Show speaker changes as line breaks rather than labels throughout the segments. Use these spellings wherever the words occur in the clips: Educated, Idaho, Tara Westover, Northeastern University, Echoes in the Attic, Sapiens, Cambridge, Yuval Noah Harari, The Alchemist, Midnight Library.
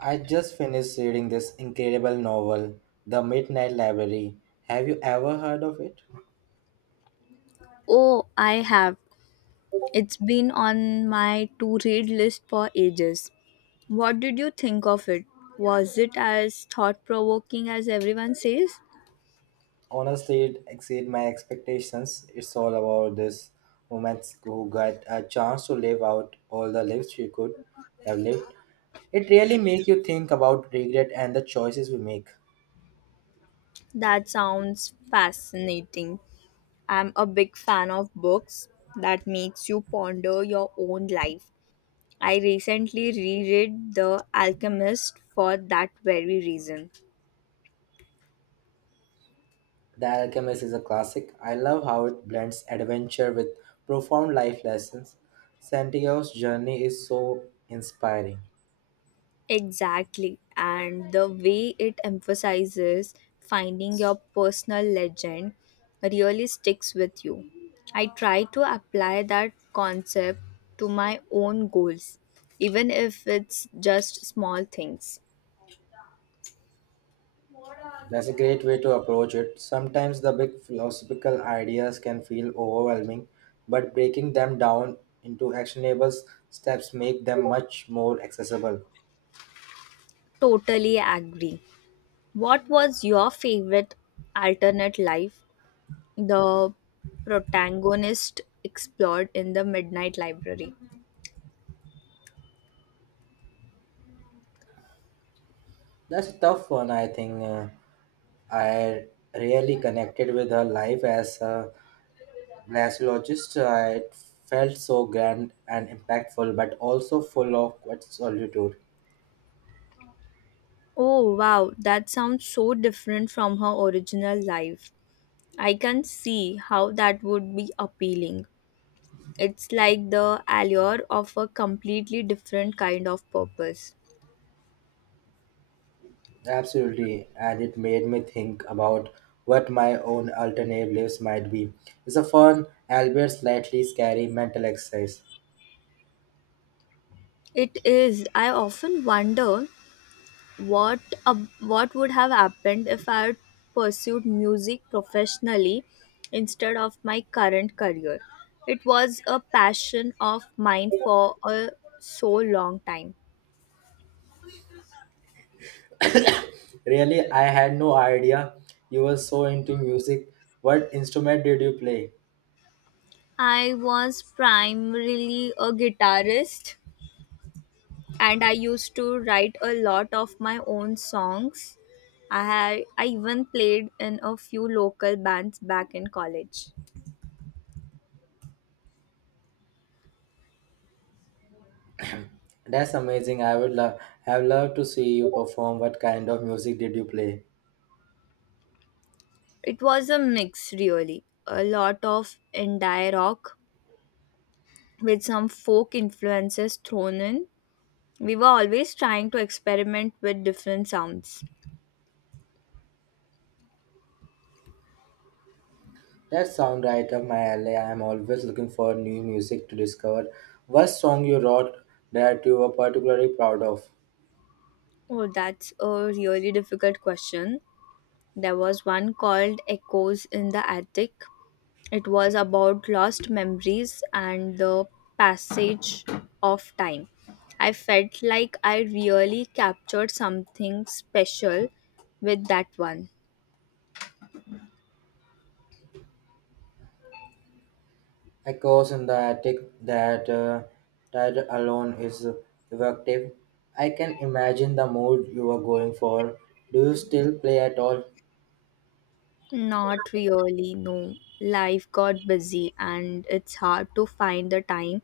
I just finished reading this incredible novel, The Midnight Library. Have you ever heard of it?
Oh, I have. It's been on my to read list for ages. What did you think of it? Was it as thought provoking as everyone says?
Honestly, it exceeded my expectations. It's all about this woman who got a chance to live out all the lives she could have lived. It really makes you think about regret and the choices we make.
That sounds fascinating. I'm a big fan of books that makes you ponder your own life. I recently reread The Alchemist for that very reason.
The Alchemist is a classic. I love how it blends adventure with profound life lessons. Santiago's journey is so inspiring.
Exactly. And the way it emphasizes finding your personal legend really sticks with you. I try to apply that concept to my own goals, even if it's just small things.
That's a great way to approach it. Sometimes the big philosophical ideas can feel overwhelming, but breaking them down into actionable steps make them much more accessible.
Totally agree. What was your favorite alternate life the protagonist explored in the Midnight Library?
That's a tough one, I think. I really connected with her life as a glaciologist. It felt so grand and impactful, but also full of quite solitude.
Oh wow, that sounds so different from her original life. I can see how that would be appealing. It's like the allure of a completely different kind of purpose.
Absolutely, and it made me think about what my own alternative lives might be. It's a fun, albeit slightly scary mental exercise.
It is. I often wonder what what would have happened if I had pursued music professionally instead of my current career. It was a passion of mine for a so long time.
Really, I had no idea you were so into music. What instrument did you play?
I was primarily a guitarist and I used to write a lot of my own songs. I even played in a few local bands back in college.
That's amazing. I would love have loved to see you perform. What kind of music did you play?
It was a mix really, a lot of indie rock with some folk influences thrown in. We were always trying to experiment with different sounds.
That sound right up my alley. I am always looking for new music to discover. What song you wrote that you were particularly proud of?
Oh, that's a really difficult question. There was one called Echoes in the Attic. It was about lost memories and the passage of time. I felt like I really captured something special with that one.
Echoes in the attic, that uh, that alone is evocative. I can imagine the mood you were going for. Do you still play at all?
Not really, no. Life got busy and it's hard to find the time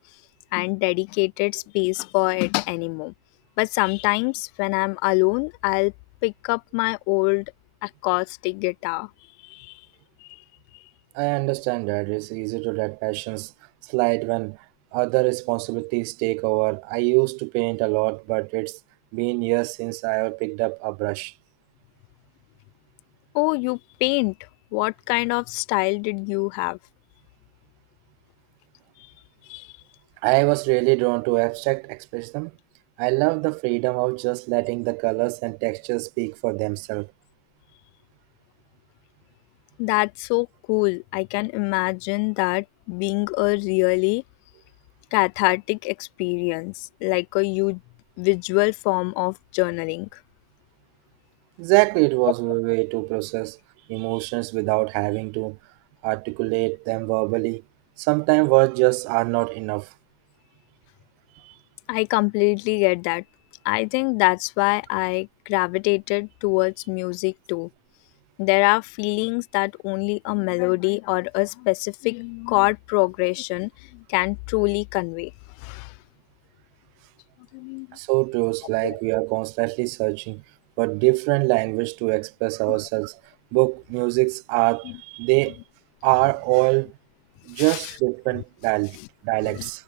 and dedicated space for it anymore. But sometimes when I'm alone, I'll pick up my old acoustic guitar.
I understand that it's easy to let passions slide when other responsibilities take over. I used to paint a lot, but it's been years since I have picked up a brush.
Oh, you paint. What kind of style did you have?
I was really drawn to abstract expressionism. I love the freedom of just letting the colors and textures speak for themselves.
That's so cool. I can imagine that being a really cathartic experience, like visual form of journaling.
Exactly, it was a way to process emotions without having to articulate them verbally. Sometimes words just are not enough.
I completely get that. I think that's why I gravitated towards music too. There are feelings that only a melody or a specific chord progression can truly convey.
So it was like we are constantly searching for different language to express ourselves. Book, music, art, they are all just dialects.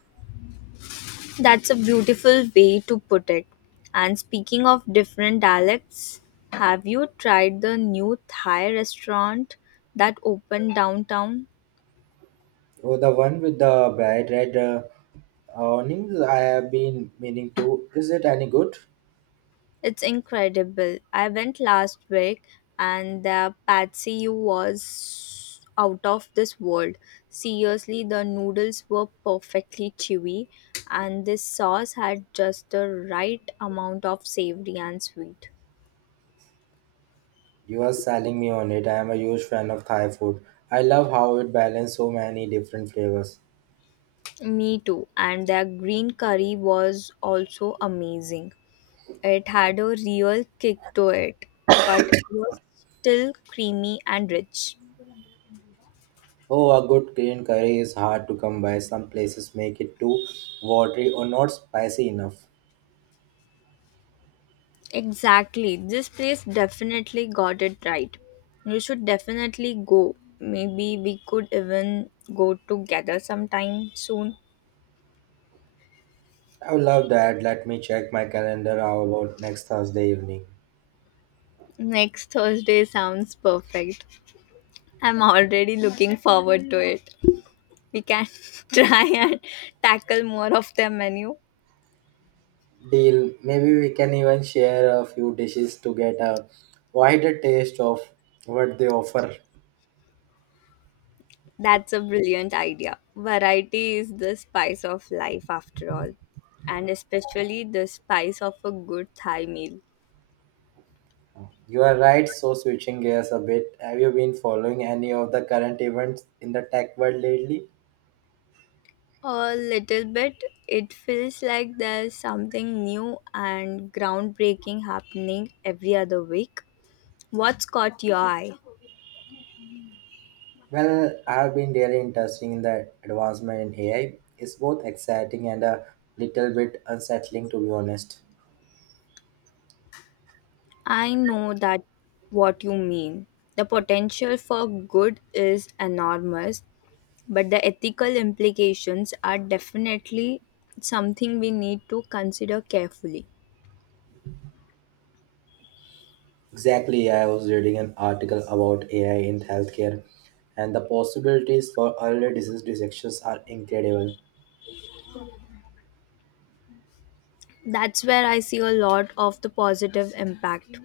That's a beautiful way to put it. And speaking of different dialects, have you tried the new Thai restaurant that opened downtown?
Oh, the one with the bright red awnings. I have been meaning to. Is it any good?
It's incredible. I went last week and the patsy was out of this world. Seriously, the noodles were perfectly chewy and this sauce had just the right amount of savory and sweet.
You are selling me on it. I am a huge fan of Thai food. I love how it balances so many different flavors.
Me too. And their green curry was also amazing. It had a real kick to it, but it was still creamy and rich.
Oh, a good green curry is hard to come by. Some places make it too watery or not spicy enough.
Exactly. This place definitely got it right. You should definitely go. Maybe we could even go together sometime soon.
I would love that. Let me check my calendar. How about next Thursday evening?
Next Thursday sounds perfect. I'm already looking forward to it. We can try and tackle more of their menu.
Deal. Maybe we can even share a few dishes to get a wider taste of what they offer.
That's a brilliant idea. Variety is the spice of life, after all, and especially the spice of a good Thai meal.
You are right. So, switching gears a bit, have you been following any of the current events in the tech world lately?
A little bit, it feels like there's something new and groundbreaking happening every other week. What's caught your eye?
Well, I've been really interested in the advancement in AI. It's both exciting and a little bit unsettling, to be honest.
I know that what you mean. The potential for good is enormous, but the ethical implications are definitely something we need to consider carefully.
Exactly, I was reading an article about AI in healthcare, and the possibilities for early disease detections are incredible.
That's where I see a lot of the positive impact.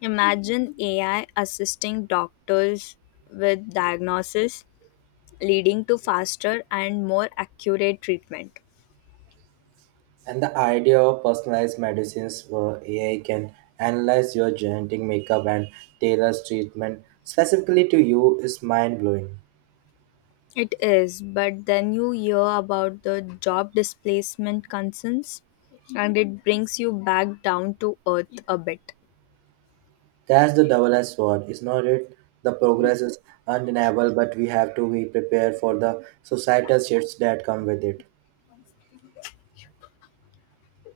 Imagine AI assisting doctors with diagnosis, leading to faster and more accurate treatment.
And the idea of personalized medicines where AI can analyze your genetic makeup and tailor treatment specifically to you is mind blowing.
It is, but then you hear about the job displacement concerns, and it brings you back down to earth a bit.
That's the double-edged sword, is not it? The progress is undeniable, but we have to be prepared for the societal shifts that come with it.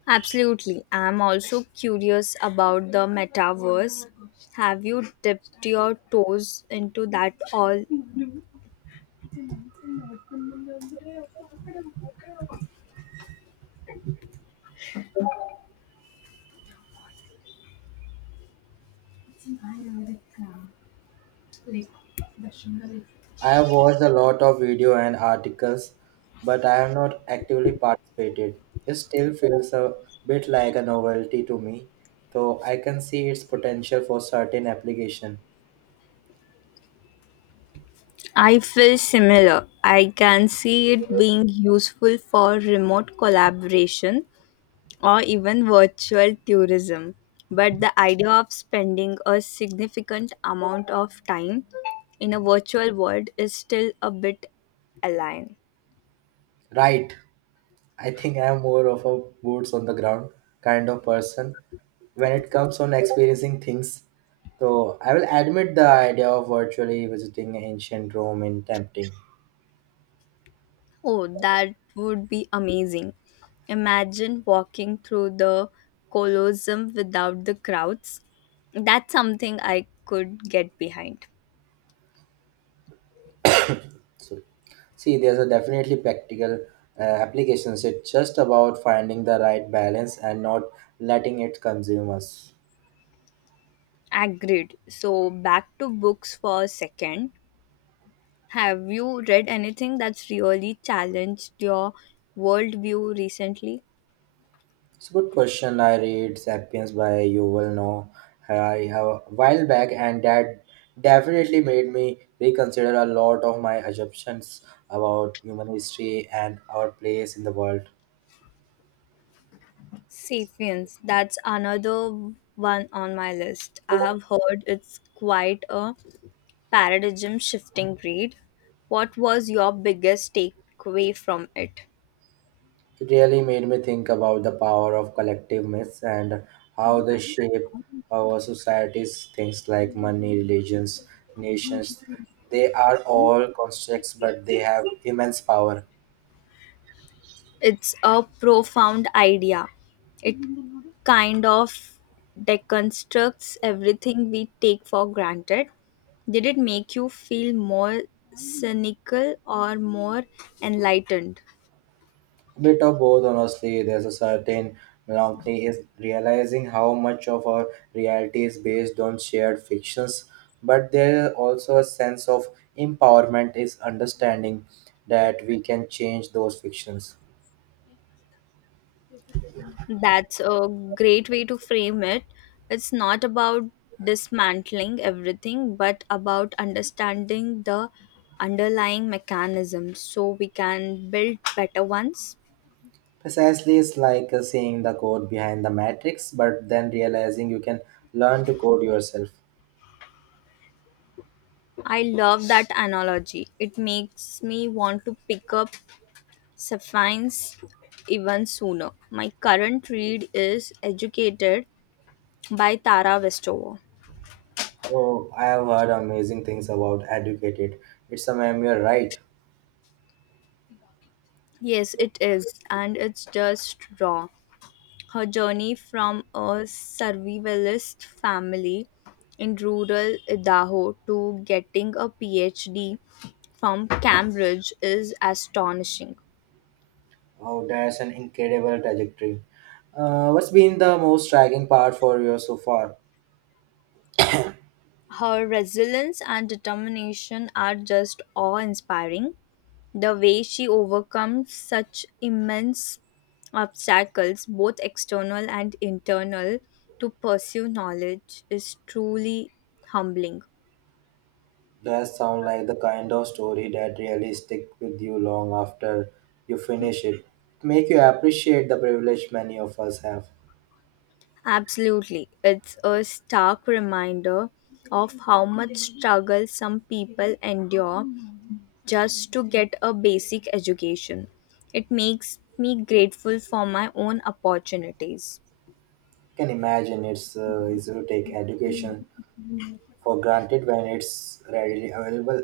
Absolutely. I'm also curious about the metaverse. Have you dipped your toes into that all?
I have watched a lot of video and articles, but I have not actively participated. It still feels a bit like a novelty to me, though I can see its potential for certain application.
I feel similar. I can see it being useful for remote collaboration or even virtual tourism. But the idea of spending a significant amount of time in a virtual world is still a bit alien.
Right. I think I am more of a boots on the ground kind of person when it comes on experiencing things. So I will admit the idea of virtually visiting ancient Rome in tempting.
Oh, that would be amazing. Imagine walking through the Colosseum without the crowds. That's something I could get behind.
So see, there's a definitely practical applications. It's just about finding the right balance and not letting it consume us.
Agreed. So, back to books for a second. Have you read anything that's really challenged your worldview recently?
It's a good question. I read *Sapiens* by Yuval Noah Harari a while back, and that definitely made me reconsider a lot of my assumptions about human history and our place in the world.
Sapiens, that's another one on my list. I have heard it's quite a paradigm shifting read. What was your biggest takeaway from it?
It really made me think about the power of collective myths and how they shape our societies. Things like money, religions, nations—they are all constructs, but they have immense power.
It's a profound idea. It kind of deconstructs everything we take for granted. Did it make you feel more cynical or more enlightened?
Bit of both, honestly. There's a certain melancholy is realizing how much of our reality is based on shared fictions, but there is also a sense of empowerment is understanding that we can change those fictions.
That's a great way to frame it. It's not about dismantling everything, but about understanding the underlying mechanisms so we can build better ones.
Precisely. It's like seeing the code behind the matrix, but then realizing you can learn to code yourself.
I love that analogy. It makes me want to pick up Sapphine's even sooner. My current read is Educated by Tara Westover.
So I have heard amazing things about Educated. It's a meme, right?
Yes, it is, and it's just raw. Her journey from a survivalist family in rural Idaho to getting a PhD from Cambridge is astonishing.
Oh, that's an incredible trajectory. What's been the most striking part for you so far?
Her resilience and determination are just awe inspiring. The way she overcomes such immense obstacles, both external and internal, to pursue knowledge is truly humbling.
Does sound like the kind of story that really stick with you long after you finish it. Make you appreciate the privilege many of us have.
Absolutely. It's a stark reminder of how much struggle some people endure just to get a basic education. It makes me grateful for my own opportunities.
Can imagine it's easy to take education for granted when it's readily available.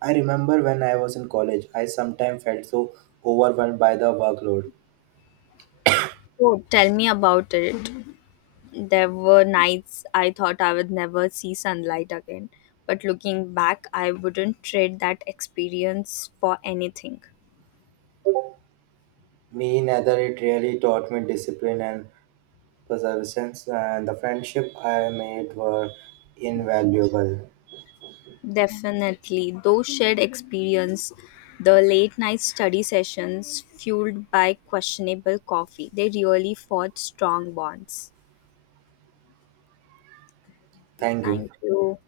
I remember when I was in college, I sometimes felt so overwhelmed by the workload.
So tell me about it. There were nights I thought I would never see sunlight again, but looking back, I wouldn't trade that experience for anything.
Me neither, it really taught me discipline and perseverance, and the friendship I made were invaluable.
Definitely. Those shared experience, the late night study sessions fueled by questionable coffee, they really forged strong bonds.
Thank you.
Thank you.